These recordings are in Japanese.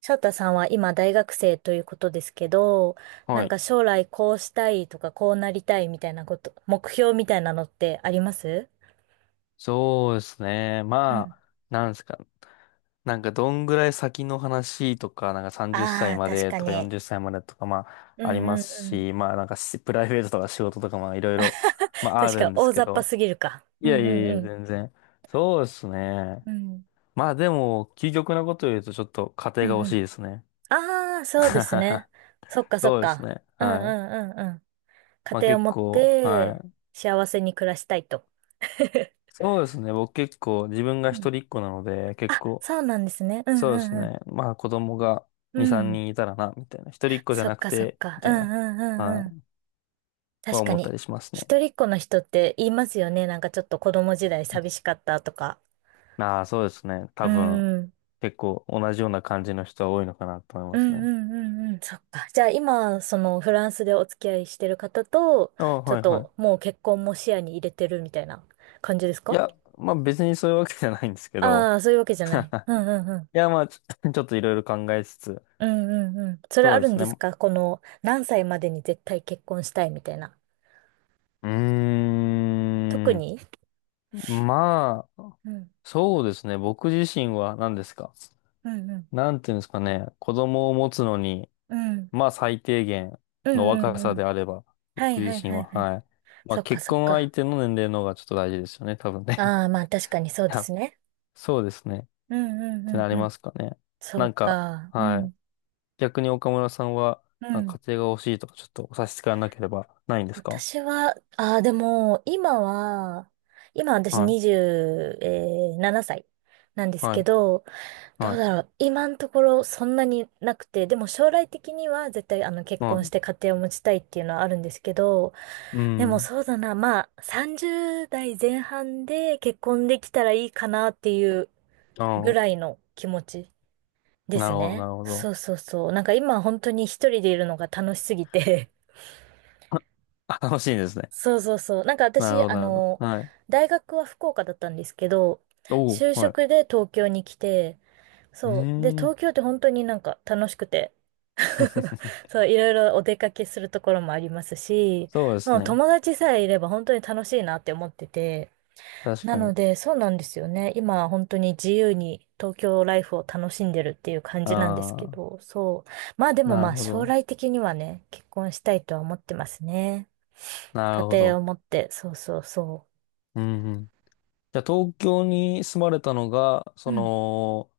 翔太さんは今大学生ということですけど、なはんい。か将来こうしたいとかこうなりたいみたいなこと、目標みたいなのってあります？そうですね。うまん。あ、なんですか。なんかどんぐらい先の話とか、なんか30あ歳あ、ま確でかとかに。40歳までとか、まうあ、ありんますうんうん。し、まあなんかしプライベートとか仕事とか、まあいろいろ、まああ確るかんです大け雑把ど。すぎるか。いうやいんやいうや、ん全然。そうですね。うん。うん。まあでも、究極なことを言うとちょっと家う庭がん欲うしん。いですね。ああ、そうですね。そっかそっそうですか。ね。うんうはい。んうんうん。家まあ庭を結持っ構、はてい。幸せに暮らしたいと。そうですね。僕結構自分がう一ん。人っ子なので、結あ、構、そうなんですね。うそうですんうんね。まあ子供がう2、ん。3うん。人いたらな、みたいな。一人っ子じゃそっなくかそって、か。みたういんな、うはんうい、ん。は確か思ったに。りしますね。一人っ子の人って言いますよね。なんかちょっと子供時代寂しかったとか。ああ、そうですね。う多ー分、ん。結構同じような感じの人は多いのかなと思いうますんね。うんうんうん。そっか。じゃあ今、そのフランスでお付き合いしてる方と、ああ、ちょはっいはとい。もう結婚も視野に入れてるみたいな感じですいか？や、まあ別にそういうわけじゃないんですけど。ああー、そういうわけじゃない。うんうんうん。いや、まあちょっといろいろ考えつつ、うんうんうん。それそあうでるんすですね。か？この何歳までに絶対結婚したいみたいな。う特ーん。に。まあ、うん。そうですね。僕自身は何ですか。うんうん。なんていうんですかね。子供を持つのに、うん。まあ最低限うのんう若んうさでん。あれば、はい僕は自い身はいは、はい。はい。まあそっか結そっ婚相か。手の年齢の方がちょっと大事ですよね、多分ね。ああ、まあ確かにそ ういでやすね。そうですね。っうんうんてうなんりうまん。すかね。そなんうか、か。うはい。ん逆に岡村さんは、うなんん。か家庭が欲しいとかちょっとお差し支えなければないんですか？私は、ああ、でも、今は、今私は27歳ななさいなんでい。すはけい。ど、どはうい。だろう。今のところそんなになくて、でも将来的には絶対結は婚しい。て家庭を持ちたいっていうのはあるんですけど、うでもん。そうだな、まあ30代前半で結婚できたらいいかなっていうぐあらいの気持ちあ、でなするほど、なね。るほそど。うそうそう。なんか今本当に一人でいるのが楽しすぎて。 あ、あ楽しいです ね。そうそうそう。なんかなるほ私、ど、なるほど。はい。大学は福岡だったんですけど、おお、就は職い。で東京に来て、うそう。で、ー東ん。京って本当になんか楽しくて。 そう、いろいろお出かけするところもありますし、そうでもすうね。友達さえいれば本当に楽しいなって思ってて、確なかのに。で、そうなんですよね。今、本当に自由に東京ライフを楽しんでるっていう感じなんですあけあ。ど、そう。まあでもなまるあほ将ど。来的にはね、結婚したいとは思ってますね。な家るほ庭ど。を持って、そうそうそうんうん。じゃあ、東京に住まれたのが、そう。うん。の、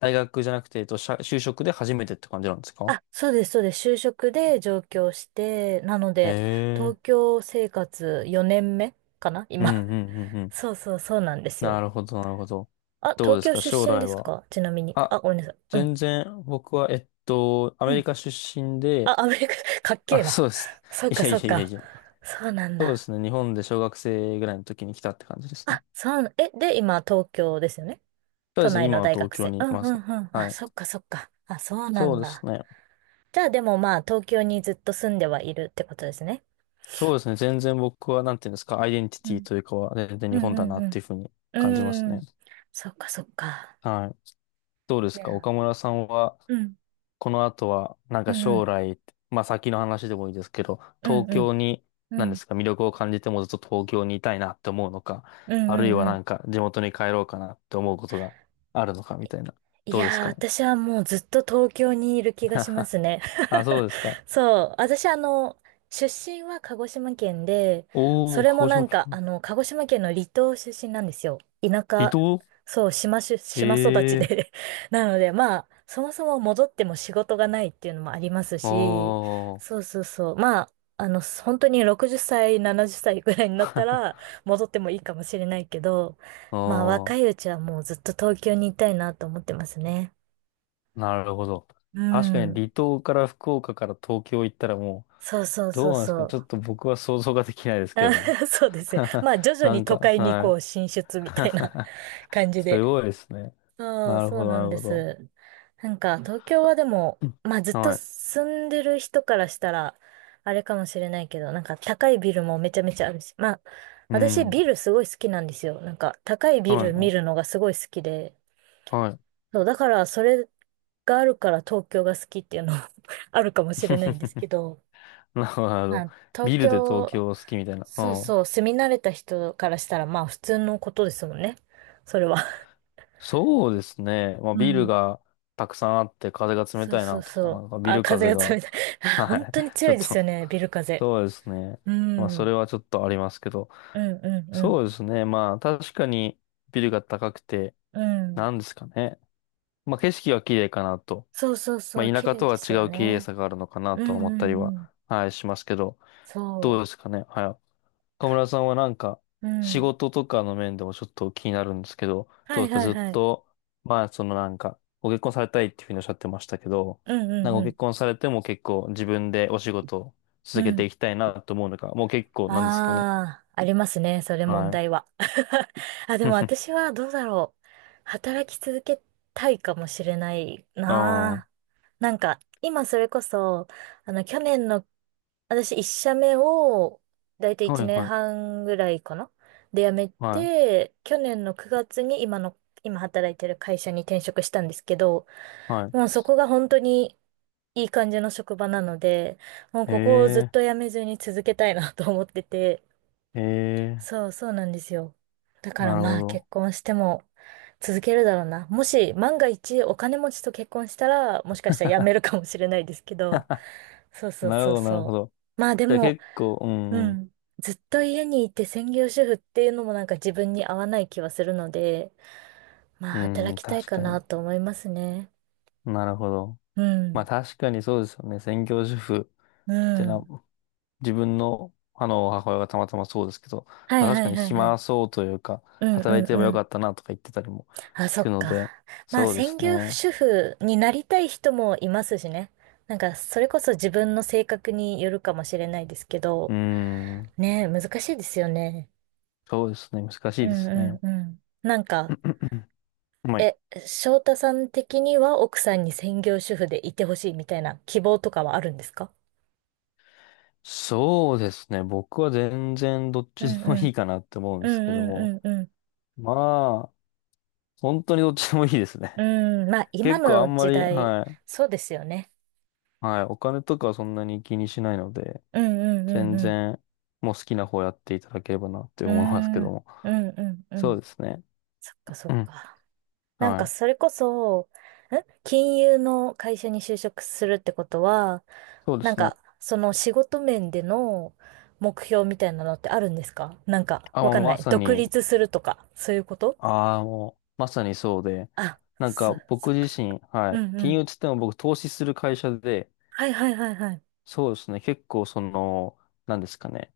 大学じゃなくて、えっと、就職で初めてって感じなんですか？あ、そうです、そうです。就職で上京して、なのえで、東え京生活4年目かなー。う今。んうんうんう ん。そうそう、そうなんですなよ。るほど、なるほど。あ、どう東です京か、将出身来ですは。か？ちなみに。あ、あ、ごめんなさい。うん。全然、僕は、えっと、アメリカ出身で、あ、アメリカ、かっけあ、えそうな。です。そ っいかやいそっやいやか。いや。そうなんそうでだ。すね。日本で小学生ぐらいの時に来たって感じですあ、ね。そう、で、今、東京ですよね。そう都ですね。内の今は大東学京生。にういんまうんす。うん。あ、はそっい。かそっか。あ、そうなそうんですだ。ね。じゃあ、でもまあ、東京にずっと住んではいるってことですね。そうですね。全然僕は、なんていうんですか、アイデンティうティん。というかは、全然う日ん本だうんなっていうふうにう感じますん。うーね。ん。そっかそっか。はい。どうでいすか岡や。村さんは、うん。この後は、なんうかんう将ん。来、まあ先の話でもいいですけど、う東んう京に、ん。うなんでん。すか、魅力を感じてもずっと東京にいたいなって思うのか、うんあるいうんはうなん。んか地元に帰ろうかなって思うことがあるのかみたいな。いどうですやー、かね。私はもうずっと東京にいる気がしま すね。あ、そうですか。そう、私出身は鹿児島県で、そおー、れ鹿も児な島んか、県、鹿児島県の離島出身なんですよ。田離舎、島そう、島育ちええで。 なので、まあ、そもそも戻っても仕事がないっていうのもありますー、あし、ー、そうそうそう。まあ、本当に60歳、70歳ぐらいになったら 戻ってもいいかもしれないけど、あまあ若いー。うちはもうずっと東京にいたいなと思ってますね。なるほど。う確かにん。離島から福岡から東京行ったらもう、そうそうどそううなんですかそね。ちょっう。と僕は想像ができないですけれども。あ。 そうですよ。まあ徐々なにん都か、会にはこい。う進出みたいな。 感 じすで。ごいですね。そう、なるそほうど、ななんるでほど。す。なんか東京はでも、うんまあずっとはい。住んでる人からしたら、あれかもしれないけど、なんか高いビルもめちゃめちゃあるし、まあう私ん。ビルすごい好きなんですよ。なんか高いはビルい、は見るい。のがすごい好きで。はい そう、だからそれがあるから東京が好きっていうのは、 あるかもしれないんですけ ど、なるほど、なるほまど。あ、東ビルで東京、京好きみたいな。うそうん。そう、住み慣れた人からしたらまあ普通のことですもんね。それは。そうですね。まあ、うビルん。がたくさんあって風が冷そうたいそうなとか、そなう。んかビあ、ル風風がが、冷たい。あ、は本い。当にち強ょっいですよとね、ビル風。そうですね。うまあ、ん。うそれんはちょっとありますけど。うんそううですね。まあ、確かにビルが高くて、ん。うん。なんですかね。まあ、景色は綺麗かなと。そうそうまそう、あ、綺田舎麗とではす違よう綺麗ね。さがあるのかなうとん思っうたりんは、うん。はい、しますけど。どうそですかね。はい。岡村さんはなんか、う。う仕ん。事とかの面でもちょっと気になるんですけど、はどういですかはいずっはい。と、まあ、そのなんか、ご結婚されたいっていうふうにおっしゃってましたけど、うんうなんんかごうん。結婚されても結構自分でお仕事をう続けてん。いきたいなと思うのか、もう結構なんですかね。ああ、ありますね。それ問はい。題は。あ、でも私 はどうだろう。働き続けたいかもしれないああ、なはあ。なんか、今それこそ、去年の、私一社目を、だいたいい1年はい、半ぐらいかなで辞めはい、て、去年の9月に今の、今働いてる会社に転職したんですけど、はい。もうそこが本当にいい感じの職場なので、もうへここをずっえ、とやめずに続けたいなと思ってて。へえ、そう、そうなんですよ。だかならるまほあど。結婚しても続けるだろうな。もし万が一お金持ちと結婚したら、もしかしたら辞めるかもしれないですけど。そうそうなるほそうど、なるほそど。う。まあでじゃあも、結構、ううんうん、ん。ずっと家にいて専業主婦っていうのもなんか自分に合わない気はするので、まあうん働うん、きたい確かかなに。と思いますね。なるほど。うまあん。確かにそうですよね。専業主婦。うてな、ん。自分の、あの、母親がたまたまそうですけど、はまあい確はかいにはいは暇い。そうというか、うんう働いてんればようかん。ったなとか言ってたりもあ、そ聞くっのか。で、まあ、そうで専す業ね。主婦になりたい人もいますしね。なんか、それこそ自分の性格によるかもしれないですけうど、ーん、ねえ、難しいですよね。そうですね。難しういでんすうね。んうん。なんか、まあ、え、翔太さん的には奥さんに専業主婦でいてほしいみたいな希望とかはあるんですか？そうですね。僕は全然どっうちんでもういいん。かなって思うんうですけども、んうんうんまあ、本当にどっちでもいいですうね。ん。うん、まあ、今結構あのんま時り、代、はい、そうですよね。はい、お金とかはそんなに気にしないので、うんうんうん全う然、もう好きな方やっていただければなって思いますけん。うーどん、も。うんうんうそうん。ですね。そっかそうっん。か。なんはかい。それこそ、ん金融の会社に就職するってことは、そうでなんすね。かその仕事面での目標みたいなのってあるんですか？なんかあ、わもかうんなまい。さ独に、立するとか、そういうこと。ああ、もう、まさにそうで、あ、なんそ、かそっ僕自かそっか。身、はうい。んう金ん。融つっても僕投資する会社で、はいはいはいはい。そうですね。結構その、なんですかね。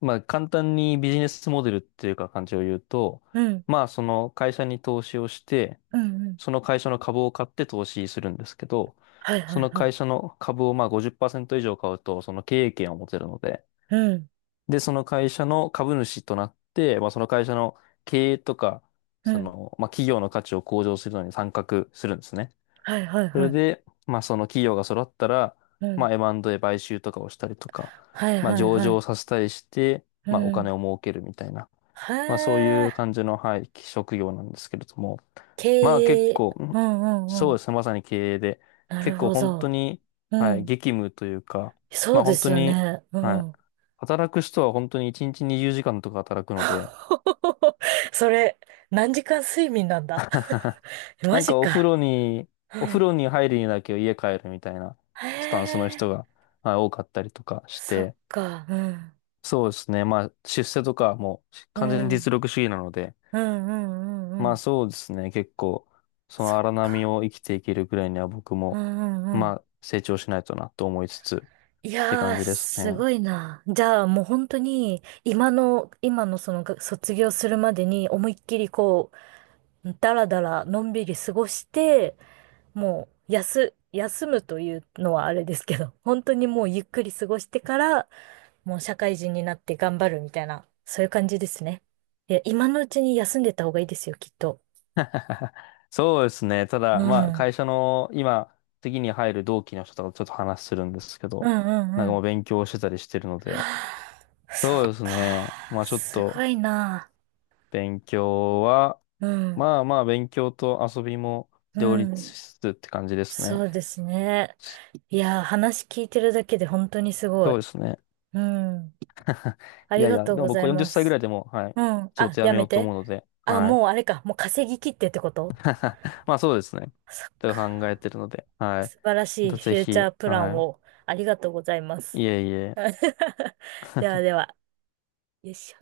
まあ簡単にビジネスモデルっていうか感じを言うと、うん。まあその会社に投資をして、うんうん。その会社の株を買って投資するんですけど、はいはそいのは会い。社の株をまあ50%以上買うと、その経営権を持てるので、うん。で、その会社の株主となって、まあ、その会社の経営とか、うそん。の、まあ、企業の価値を向上するのに参画するんですね。はいはいそはれい。で、まあ、その企業が揃ったら、うまん。あ、エムアンドで買収とかをしたりとか、はいまあ、はい上は場い。させたりして、うまあ、お金ん。を儲けるみたいな。へまあそういうえ。感じの、はい、職業なんですけれども、経まあ結営。構、うんうんうそうん。ですね、まさに経営で、なる結構ほ本当ど。に、うはい、ん。激務というか、そまうあで本当すよに、ね。うはい、ん。働く人は本当に1日20時間とか働くので、それ、何時間睡眠なんだ。 マなんジかお風か。呂に、うお風ん。呂に入るにだけ家帰るみたいなへスタンスのえ、人が、はい、多かったりとかしそって、か。うん。そうですね、まあ出世とかもうう完全にん。実力主義なので、うんうんうんまうあん。そうですね。結構、そそのっ荒波か。を生きていけるぐらいには僕うも、んうんうまん。あ成長しないとなと思いつつっいてや感ー、じですすね。ごいな。じゃあもう本当に、今のそのが卒業するまでに思いっきりこう、だらだらのんびり過ごして、もう、休むというのはあれですけど、本当にもうゆっくり過ごしてから、もう社会人になって頑張るみたいな、そういう感じですね。いや、今のうちに休んでた方がいいですよ、きっと。そうですね。たうだ、まあん。会社の今、次に入る同期の人とかちょっと話するんですけうど、んうなんんうかもうん。勉強してたりしてるので、そそうっですか。ね。まあちょっすごといな。勉強は、うん。まあまあ勉強と遊びも両う立ん。しつつって感じですね。そうですね。いや、話聞いてるだけで本当にすごそうい。ですね。うん。あいりやいがや、とうでもござ僕はい40ま歳ぐらす。いでも、はい、うん。仕あ、事辞やめよめうとて。思うので、あ、はもうい。あれか。もう稼ぎ切ってってこと？まあそうですね。そっと考えか。てるので、はい。素晴らましいたフぜューチャひ、ープランはを。ありがとうございます。い。いえいえ。ではでは、よいしょ。